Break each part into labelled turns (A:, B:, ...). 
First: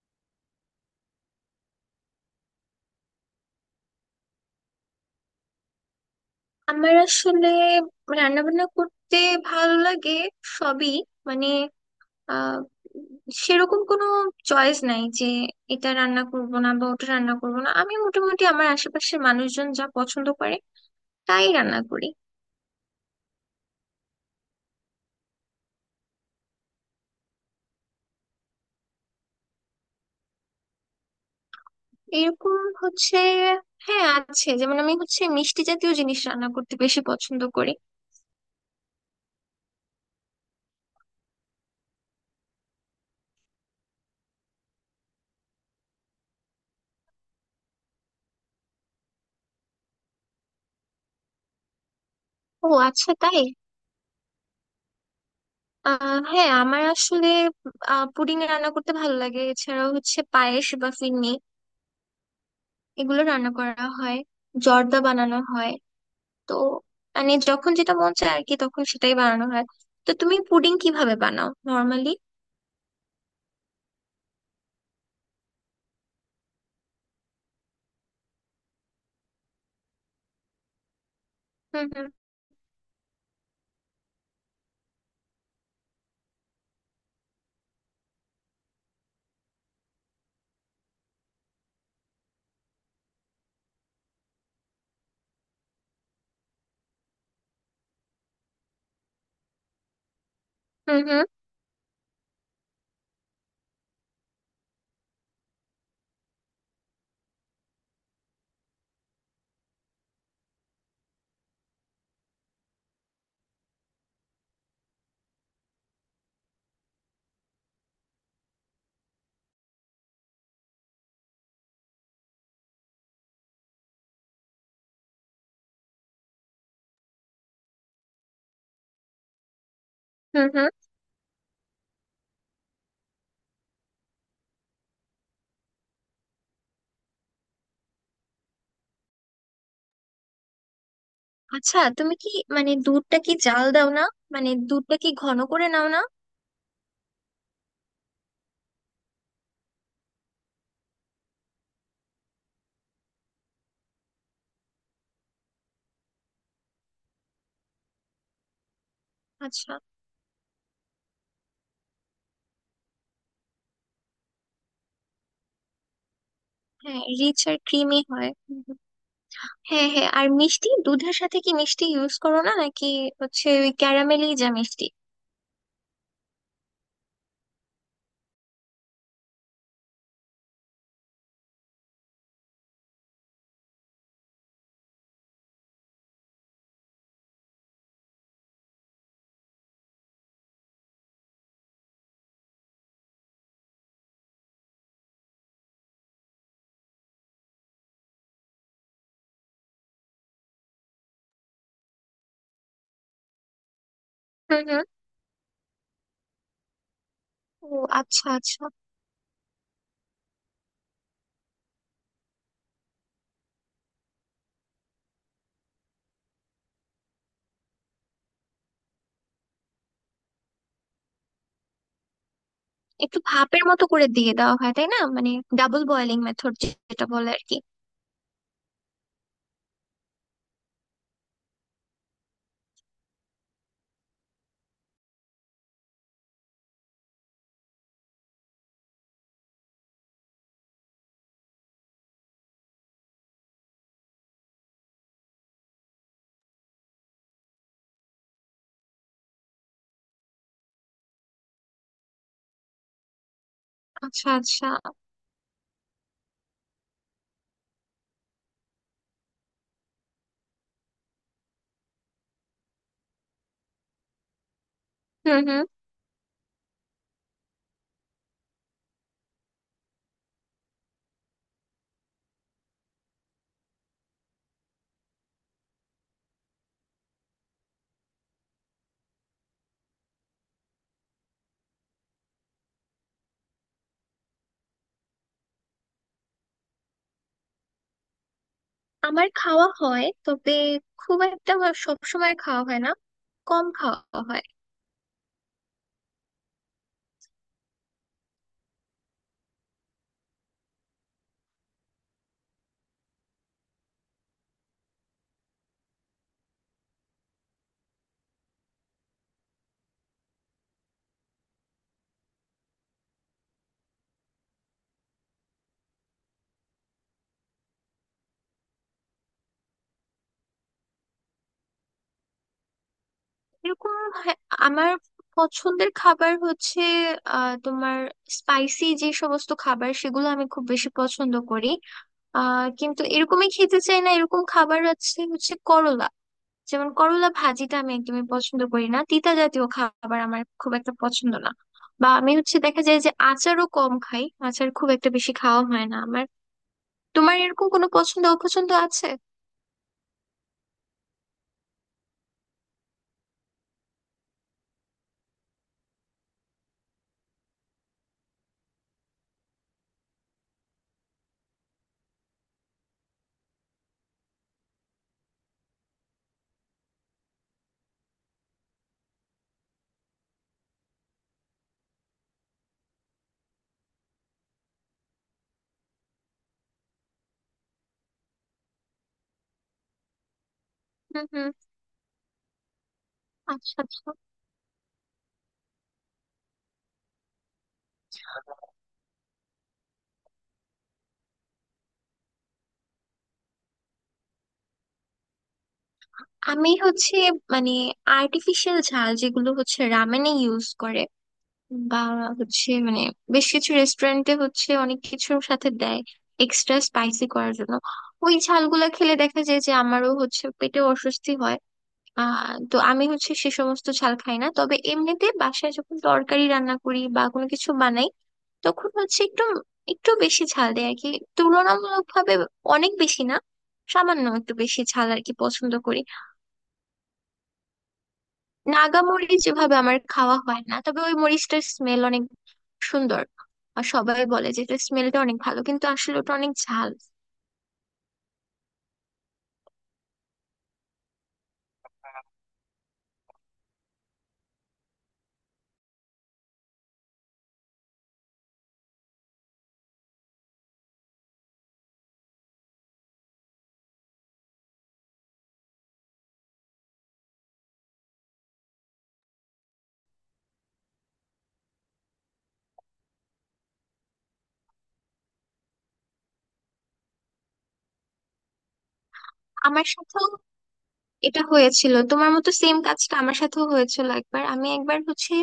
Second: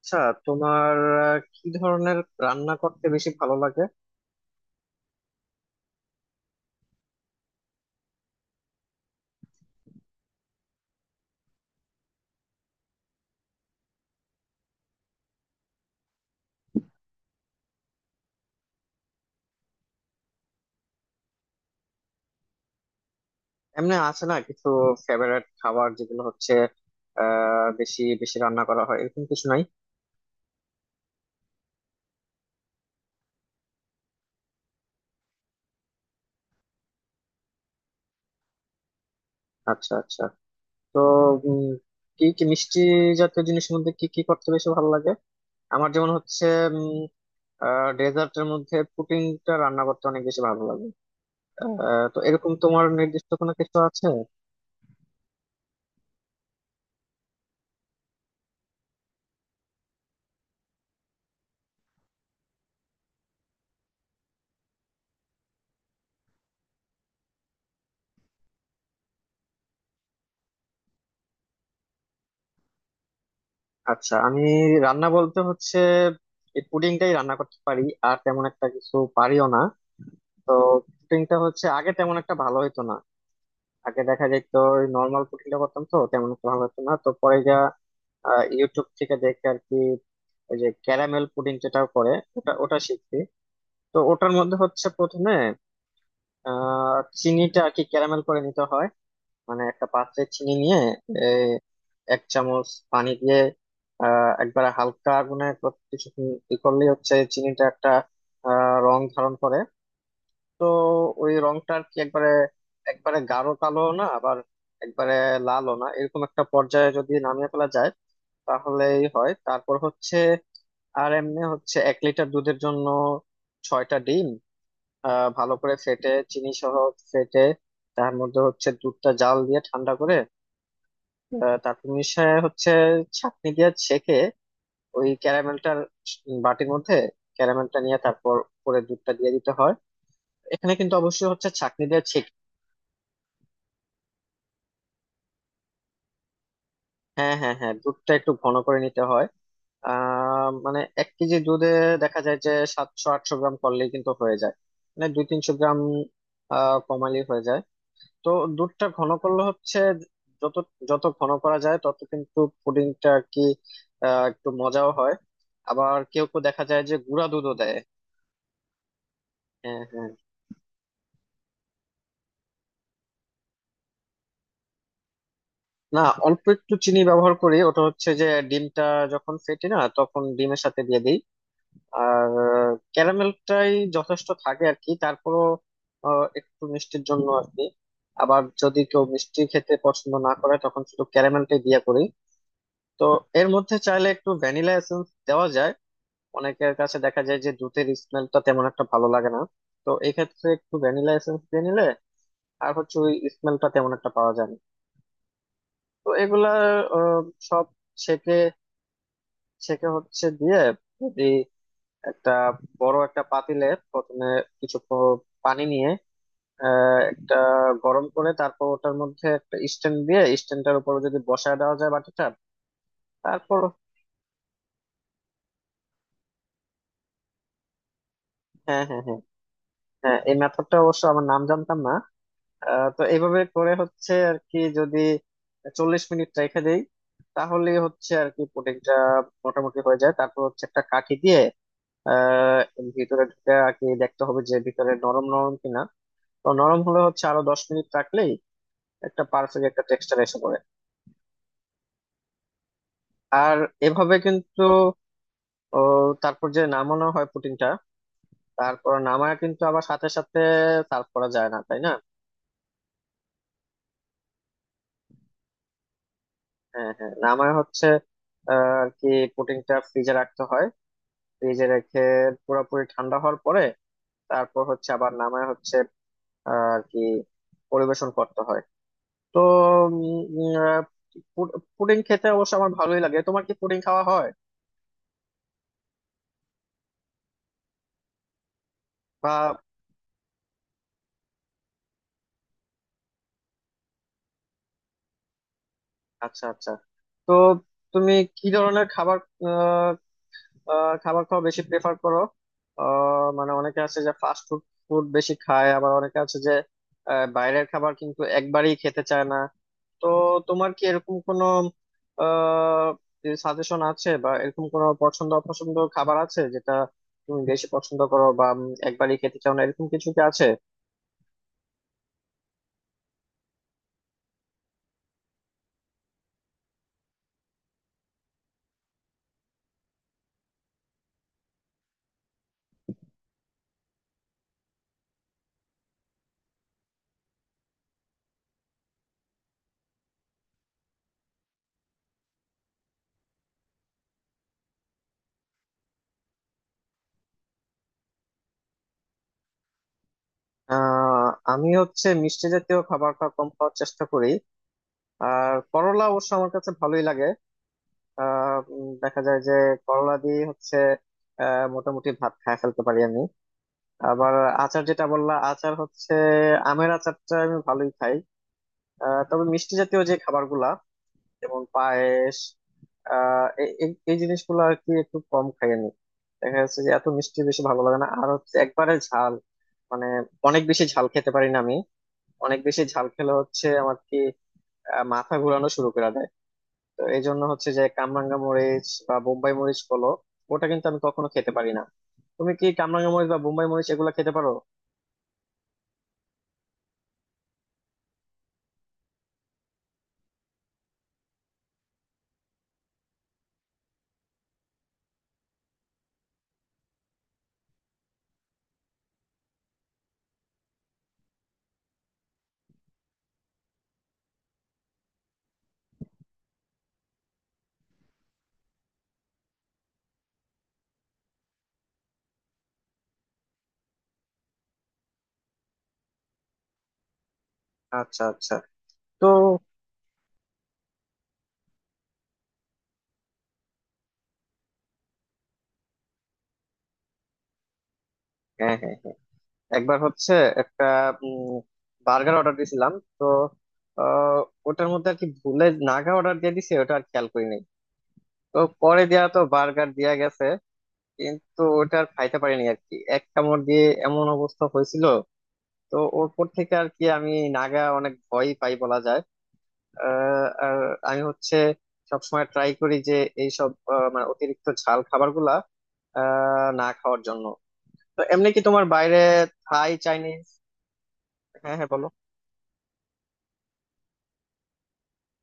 A: আচ্ছা, তোমার কি ধরনের রান্না করতে বেশি ভালো লাগে?
B: আমার আসলে রান্না বান্না করতে ভালো লাগে সবই। মানে আহ সেরকম কোনো চয়েস নাই যে এটা রান্না করব না বা ওটা রান্না করব না। আমি মোটামুটি আমার আশেপাশের মানুষজন যা পছন্দ করে তাই রান্না করি।
A: এমনি আছে না কিছু ফেভারিট খাবার যেগুলো হচ্ছে বেশি বেশি রান্না করা হয়, এরকম কিছু নাই?
B: এরকম হচ্ছে হ্যাঁ আছে, যেমন আমি হচ্ছে মিষ্টি জাতীয় জিনিস রান্না করতে বেশি পছন্দ করি।
A: আচ্ছা, আচ্ছা। তো উম, কি কি মিষ্টি জাতীয় জিনিসের মধ্যে কি কি করতে বেশি ভালো লাগে? আমার যেমন হচ্ছে ডেজার্টের মধ্যে পুডিংটা রান্না করতে অনেক বেশি ভালো লাগে। তো এরকম
B: ও
A: তোমার
B: আচ্ছা,
A: নির্দিষ্ট
B: তাই?
A: কোনো কিছু আছে?
B: হ্যাঁ, আমার আসলে পুডিং রান্না করতে ভালো লাগে, এছাড়াও হচ্ছে পায়েস বা ফিরনি এগুলো রান্না করা হয়, জর্দা বানানো হয়। তো মানে যখন যেটা মন চায় আর কি তখন সেটাই বানানো হয়। তো তুমি পুডিং কিভাবে বানাও নর্মালি?
A: আচ্ছা, আমি রান্না বলতে হচ্ছে এই পুডিংটাই রান্না করতে পারি, আর তেমন একটা কিছু পারিও না। তো শুটিংটা হচ্ছে
B: হুম
A: আগে
B: হুম।
A: তেমন একটা ভালো হতো না। আগে দেখা যেত নর্মাল শুটিংটা করতাম তো তেমন একটা ভালো হতো না, তো পরে যা ইউটিউব থেকে দেখে আর কি, ওই যে ক্যারামেল পুডিং যেটা করে ওটা ওটা শিখছি। তো ওটার মধ্যে হচ্ছে প্রথমে আহ চিনিটা আর কি ক্যারামেল করে নিতে হয়, মানে একটা পাত্রে চিনি নিয়ে
B: হুম হুম।
A: এ, 1 চামচ পানি দিয়ে একবারে হালকা আগুনে কিছুক্ষণ ই করলেই হচ্ছে চিনিটা একটা রং ধারণ করে। তো ওই রংটার কি একবারে, একবারে গাঢ় কালো না, আবার একবারে লালও না, এরকম একটা পর্যায়ে যদি নামিয়ে ফেলা যায় তাহলেই হয়। তারপর হচ্ছে, আর এমনি হচ্ছে 1 লিটার দুধের জন্য ছয়টা ডিম ভালো করে ফেটে, চিনি সহ ফেটে, তার মধ্যে হচ্ছে দুধটা জাল দিয়ে ঠান্ডা করে
B: হুম হুম।
A: তারপর মিশিয়ে হচ্ছে ছাঁকনি দিয়ে ছেঁকে ওই ক্যারামেলটার বাটির মধ্যে ক্যারামেলটা নিয়ে তারপর উপরে দুধটা দিয়ে দিতে হয়। এখানে কিন্তু অবশ্যই হচ্ছে
B: আচ্ছা,
A: ছাঁকনি দিয়ে।
B: তুমি কি মানে দুধটা কি জাল দাও না, মানে দুধটা কি ঘন করে নাও না?
A: হ্যাঁ, হ্যাঁ, হ্যাঁ, দুধটা একটু ঘন করে নিতে হয়। মানে 1 কেজি দুধে দেখা যায় যে 700-800 গ্রাম করলেই কিন্তু হয়ে যায়, মানে 200-300 গ্রাম কমালেই হয়ে যায়। তো দুধটা ঘন করলে
B: আচ্ছা।
A: হচ্ছে যত যত ঘন করা যায় তত কিন্তু পুডিংটা আর কি একটু মজাও হয়। আবার কেউ কেউ দেখা যায় যে
B: হ্যাঁ,
A: গুঁড়া
B: রিচ
A: দুধও
B: আর
A: দেয়।
B: ক্রিমি হয়। হুম, হুম।
A: হ্যাঁ,
B: হ্যাঁ
A: হ্যাঁ।
B: হ্যাঁ, আর মিষ্টি দুধের সাথে কি মিষ্টি ইউজ করো না নাকি হচ্ছে ওই ক্যারামেলি যা মিষ্টি?
A: না, অল্প একটু চিনি ব্যবহার করি, ওটা হচ্ছে যে ডিমটা যখন ফেটে না তখন ডিমের সাথে দিয়ে দিই। আর ক্যারামেলটাই যথেষ্ট থাকে আর কি, তারপরও একটু মিষ্টির জন্য আর কি। আবার যদি কেউ মিষ্টি খেতে পছন্দ না করে তখন শুধু ক্যারামেলটাই দিয়ে করি। তো এর মধ্যে চাইলে একটু ভ্যানিলা এসেন্স দেওয়া যায়। অনেকের কাছে দেখা যায় যে দুধের স্মেলটা তেমন একটা ভালো লাগে না, তো এক্ষেত্রে একটু ভ্যানিলা এসেন্স দিয়ে নিলে আর হচ্ছে ওই স্মেলটা তেমন একটা পাওয়া যায় না।
B: হুম হুম।
A: তো এগুলা আহ, সব
B: ও আচ্ছা
A: ছেঁকে,
B: আচ্ছা।
A: ছেঁকে হচ্ছে দিয়ে, যদি একটা বড় একটা পাতিলে প্রথমে কিছু পানি নিয়ে একটা গরম করে তারপর ওটার মধ্যে একটা স্ট্যান্ড দিয়ে স্ট্যান্ডটার উপর যদি বসায় দেওয়া যায় বাটিটা।
B: একটু
A: তারপর
B: ভাপের মতো করে দিয়ে দেওয়া হয় তাই না, মানে ডাবল বয়েলিং মেথড যেটা বলে আর কি।
A: হ্যাঁ, হ্যাঁ, হ্যাঁ, হ্যাঁ, এই মেথডটা অবশ্য আমার নাম জানতাম না। তো এইভাবে করে হচ্ছে আর কি, যদি 40 মিনিট রেখে দেই তাহলে হচ্ছে আর কি পুডিংটা মোটামুটি হয়ে যায়। তারপর হচ্ছে একটা কাঠি দিয়ে আহ ভিতরে ঢুকে আর কি দেখতে হবে যে ভিতরে নরম নরম কিনা। তো নরম হলে হচ্ছে আরো 10 মিনিট রাখলেই একটা পারফেক্ট একটা টেক্সচার এসে পড়ে। আর এভাবে
B: আচ্ছা
A: কিন্তু
B: আচ্ছা।
A: ও, তারপর যে নামানো হয় পুটিংটা, তারপর নামায় কিন্তু আবার সাথে সাথে সার্ভ করা যায় না, তাই না?
B: হুম হুম।
A: হ্যাঁ, হ্যাঁ, নামায় হচ্ছে আহ, আর কি পুটিংটা ফ্রিজে রাখতে হয়। ফ্রিজে রেখে পুরোপুরি ঠান্ডা হওয়ার পরে তারপর হচ্ছে আবার নামায় হচ্ছে আর কি পরিবেশন করতে হয়। তো উম, আহ, পুডিং খেতে অবশ্য আমার ভালোই লাগে। তোমার কি পুডিং খাওয়া হয়
B: আমার
A: বা?
B: খাওয়া হয়, তবে খুব একটা সব সময় খাওয়া হয় না, কম খাওয়া হয়।
A: আচ্ছা, আচ্ছা। তো তুমি কি ধরনের খাবার আহ, আহ, খাবার খাওয়া বেশি প্রেফার করো? মানে অনেকে আছে যে ফাস্ট ফুড ফুড বেশি খায়, আবার অনেকে আছে যে বাইরের খাবার কিন্তু একবারই খেতে চায় না। তো তোমার কি এরকম কোনো সাজেশন আছে বা এরকম কোনো পছন্দ অপছন্দ খাবার আছে যেটা তুমি বেশি পছন্দ করো বা একবারই খেতে চাও না, এরকম কিছু কি আছে?
B: এরকম হ্যাঁ, আমার পছন্দের খাবার হচ্ছে তোমার স্পাইসি যে সমস্ত খাবার সেগুলো আমি খুব বেশি পছন্দ করি। কিন্তু এরকমই খেতে চাই না এরকম খাবার আছে হচ্ছে করলা। যেমন করলা ভাজিটা আমি একদমই পছন্দ করি না, তিতা জাতীয় খাবার আমার খুব একটা পছন্দ না। বা আমি হচ্ছে দেখা যায় যে আচারও কম খাই, আচার খুব একটা বেশি খাওয়া হয় না আমার। তোমার এরকম কোনো পছন্দ অপছন্দ আছে?
A: আহ আমি হচ্ছে মিষ্টি জাতীয় খাবারটা কম খাওয়ার চেষ্টা করি। আর করলা অবশ্য আমার কাছে ভালোই লাগে। দেখা যায় যে করলা দিয়ে হচ্ছে মোটামুটি ভাত খায় ফেলতে পারি আমি। আবার আচার যেটা বললা, আচার হচ্ছে আমের আচারটা আমি ভালোই খাই। তবে মিষ্টি জাতীয় যে খাবারগুলা যেমন পায়েস, এই এই এই জিনিসগুলো আর কি একটু কম খাই আমি। দেখা যাচ্ছে যে এত মিষ্টি বেশি ভালো লাগে না। আর হচ্ছে একবারে ঝাল, মানে অনেক বেশি ঝাল
B: হুম
A: খেতে পারি
B: হুম।
A: না আমি। অনেক বেশি ঝাল খেলে হচ্ছে
B: আচ্ছা
A: আমার
B: আচ্ছা।
A: কি মাথা ঘোরানো শুরু করে দেয়। তো এই জন্য হচ্ছে যে কামরাঙ্গা মরিচ বা বোম্বাই মরিচ বলো, ওটা কিন্তু আমি কখনো খেতে পারি না। তুমি কি কামরাঙ্গা মরিচ বা বোম্বাই মরিচ এগুলা খেতে পারো?
B: আমি হচ্ছে মানে আর্টিফিশিয়াল ঝাল যেগুলো হচ্ছে রামেনে ইউজ করে বা হচ্ছে মানে বেশ কিছু রেস্টুরেন্টে হচ্ছে অনেক কিছুর সাথে দেয় এক্সট্রা স্পাইসি করার জন্য, ওই ঝালগুলা খেলে দেখা যায় যে আমারও হচ্ছে পেটে অস্বস্তি হয়। তো আমি হচ্ছে সে সমস্ত ঝাল খাই না, তবে এমনিতে বাসায় যখন তরকারি রান্না করি বা কোনো কিছু বানাই তখন হচ্ছে একটু একটু বেশি ঝাল দেয় আর কি, তুলনামূলক ভাবে অনেক বেশি না, সামান্য একটু বেশি ঝাল আর কি পছন্দ করি।
A: আচ্ছা, আচ্ছা।
B: নাগা
A: তো
B: মরিচ যেভাবে আমার খাওয়া হয় না, তবে ওই মরিচটার স্মেল অনেক সুন্দর। আর সবাই বলে যে এটা স্মেলটা অনেক ভালো কিন্তু আসলে ওটা অনেক ঝাল।
A: হ্যাঁ, হ্যাঁ, হ্যাঁ, একবার হচ্ছে একটা বার্গার অর্ডার দিয়েছিলাম। তো আহ, ওটার মধ্যে আর কি ভুলে নাগা অর্ডার দিয়ে দিছে, ওটা আর খেয়াল করি নাই। তো পরে দেয়া, তো বার্গার দেয়া গেছে কিন্তু ওটা আর খাইতে পারিনি আর কি, এক কামড় দিয়ে এমন অবস্থা হয়েছিল। তো ওর পর থেকে আর কি আমি নাগা অনেক ভয় পাই বলা যায়। আর আমি হচ্ছে সবসময় ট্রাই করি যে এইসব মানে অতিরিক্ত ঝাল খাবার গুলা না খাওয়ার জন্য। তো এমনি কি তোমার বাইরে
B: আমার
A: থাই
B: সাথেও
A: চাইনিজ?
B: এটা
A: হ্যাঁ, হ্যাঁ,
B: হয়েছিল,
A: বলো।
B: তোমার মতো সেম কাজটা আমার সাথেও হয়েছিল একবার। আমি একবার হচ্ছে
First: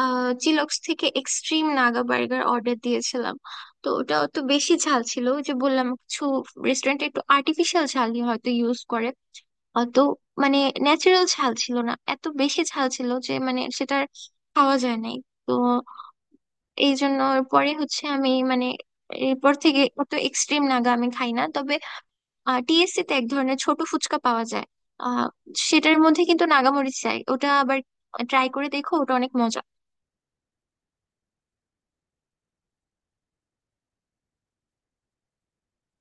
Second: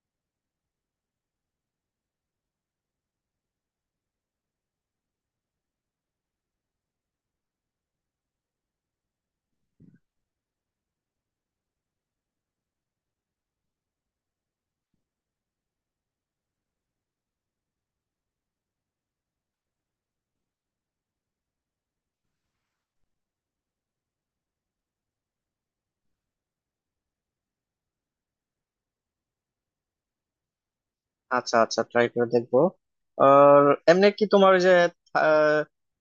B: চিলক্স থেকে এক্সট্রিম নাগা বার্গার অর্ডার দিয়েছিলাম, তো ওটা তো বেশি ঝাল ছিল। ওই যে বললাম কিছু রেস্টুরেন্টে একটু আর্টিফিশিয়াল ঝালই হয়তো ইউজ করে, অত মানে ন্যাচারাল ঝাল ছিল না, এত বেশি ঝাল ছিল যে মানে সেটার খাওয়া যায় নাই। তো এই জন্য পরে হচ্ছে আমি মানে এরপর থেকে অত এক্সট্রিম নাগা আমি খাই না, তবে টিএসসি তে এক ধরনের ছোট ফুচকা পাওয়া যায়, আহ সেটার মধ্যে কিন্তু নাগা মরিচ দেয়, ওটা আবার ট্রাই করে দেখো, ওটা অনেক মজা।
A: আচ্ছা, আচ্ছা, ট্রাই করে দেখবো। আর এমনি কি তোমার ওই যে আহ,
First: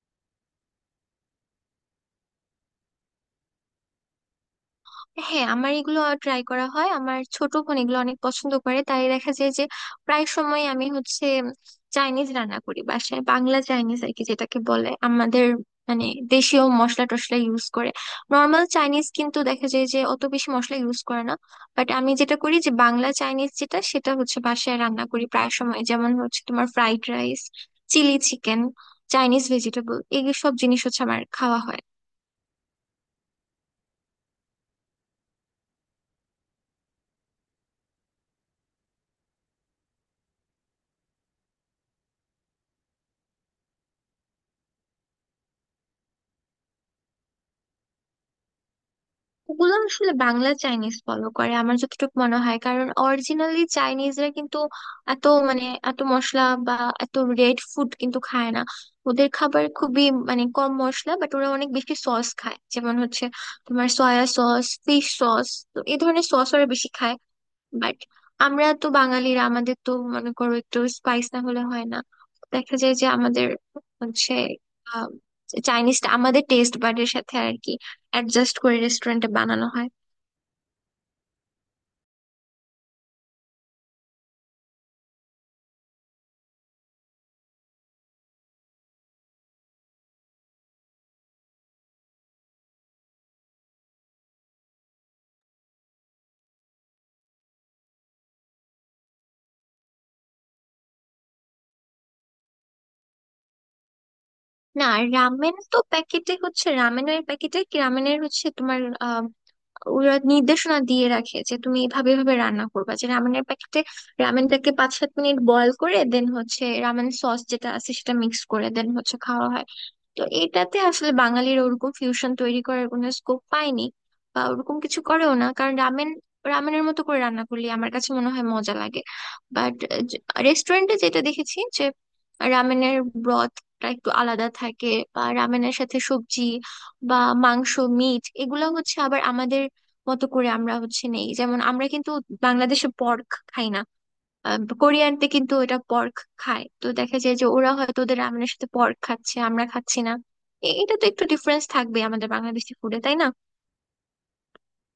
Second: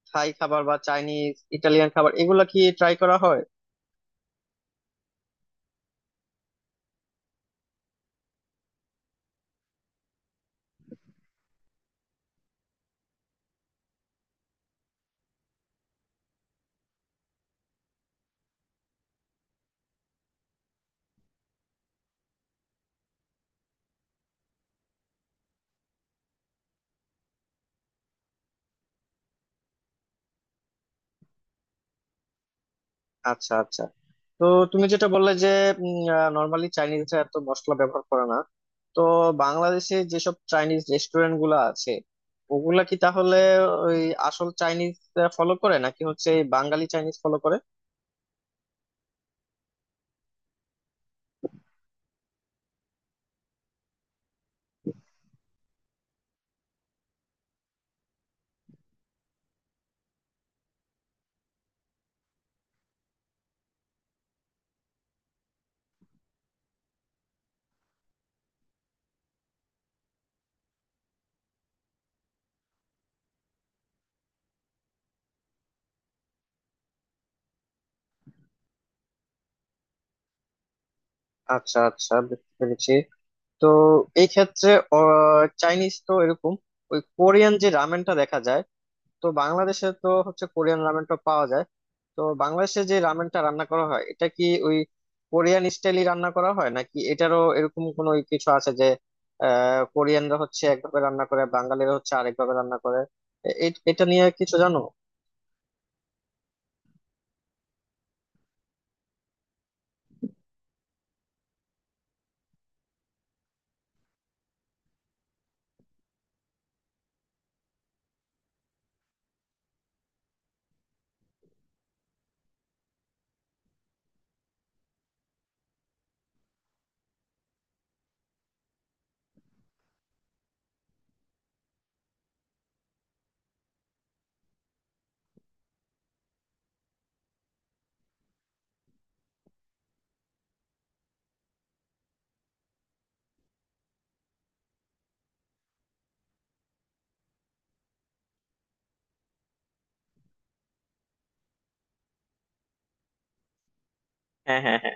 A: থাই খাবার বা চাইনিজ, ইটালিয়ান খাবার এগুলা কি ট্রাই করা হয়?
B: হ্যাঁ, আমার এগুলো ট্রাই করা হয়, আমার ছোট বোন এগুলো অনেক পছন্দ করে তাই দেখা যায় যে প্রায় সময় আমি হচ্ছে চাইনিজ রান্না করি বাসায়, বাংলা চাইনিজ আর কি যেটাকে বলে আমাদের, মানে দেশীয় মশলা টশলা ইউজ করে। নর্মাল চাইনিজ কিন্তু দেখা যায় যে অত বেশি মশলা ইউজ করে না, বাট আমি যেটা করি যে বাংলা চাইনিজ যেটা সেটা হচ্ছে বাসায় রান্না করি প্রায় সময়, যেমন হচ্ছে তোমার fried rice, chilli chicken, Chinese vegetable এই সব জিনিস হচ্ছে আমার খাওয়া হয়।
A: আচ্ছা, আচ্ছা। তো তুমি যেটা বললে যে নর্মালি চাইনিজরা এত মশলা ব্যবহার করে না, তো বাংলাদেশে যেসব চাইনিজ রেস্টুরেন্ট গুলো আছে ওগুলা কি তাহলে ওই আসল চাইনিজ ফলো করে নাকি হচ্ছে এই বাঙালি চাইনিজ ফলো করে?
B: ওগুলো আসলে বাংলা চাইনিজ ফলো করে আমার যতটুকু মনে হয়, কারণ অরিজিনালি চাইনিজরা কিন্তু এত মানে এত মশলা বা এত রেড ফুড কিন্তু খায় না। ওদের খাবার খুবই মানে কম মশলা, বাট ওরা অনেক বেশি সস খায়, যেমন হচ্ছে তোমার সয়া সস, ফিশ সস, তো এই ধরনের সস ওরা বেশি খায়। বাট আমরা তো বাঙালিরা, আমাদের তো মনে করো একটু স্পাইস না হলে হয় না, দেখা যায় যে আমাদের হচ্ছে চাইনিজটা আমাদের টেস্ট বাডের সাথে আর কি অ্যাডজাস্ট করে রেস্টুরেন্টে বানানো হয়।
A: আচ্ছা, আচ্ছা, বুঝতে পেরেছি। তো এই ক্ষেত্রে চাইনিজ তো এরকম, ওই কোরিয়ান যে রামেনটা দেখা যায়, তো বাংলাদেশে তো হচ্ছে কোরিয়ান রামেনটা পাওয়া যায়। তো বাংলাদেশে যে রামেনটা রান্না করা হয় এটা কি ওই কোরিয়ান স্টাইলই রান্না করা হয় নাকি এটারও এরকম কোনো ওই কিছু আছে যে কোরিয়ানরা হচ্ছে একভাবে রান্না করে বাঙালিরা হচ্ছে আরেকভাবে রান্না করে, এটা নিয়ে কিছু জানো?
B: না। রামেন তো প্যাকেটে হচ্ছে, রামেনের প্যাকেটে কি রামেনের হচ্ছে তোমার আহ, ওরা নির্দেশনা দিয়ে রাখে যে তুমি এভাবে এভাবে রান্না করবা, যে রামেনের প্যাকেটে রামেনটাকে 5-7 মিনিট বয়ল করে দেন হচ্ছে রামেন সস যেটা আছে সেটা মিক্স করে দেন হচ্ছে খাওয়া হয়। তো এটাতে আসলে বাঙালির ওরকম ফিউশন তৈরি করার কোনো স্কোপ পায়নি বা ওরকম কিছু করেও না, কারণ রামেন রামেনের মতো করে রান্না করলে আমার কাছে মনে হয় মজা লাগে। বাট রেস্টুরেন্টে যেটা দেখেছি যে রামেনের ব্রথটা একটু আলাদা থাকে, বা রামেনের সাথে সবজি বা মাংস, মিট এগুলো হচ্ছে আবার আমাদের মতো করে আমরা হচ্ছে নেই। যেমন আমরা কিন্তু বাংলাদেশে পর্ক খাই না, কোরিয়ানতে কিন্তু এটা পর্ক খায়, তো দেখা যায় যে ওরা হয়তো ওদের রামেনের সাথে পর্ক খাচ্ছে, আমরা খাচ্ছি না। এটা তো একটু ডিফারেন্স থাকবে আমাদের বাংলাদেশি ফুডে তাই না?
A: হ্যাঁ, হ্যাঁ, হ্যাঁ।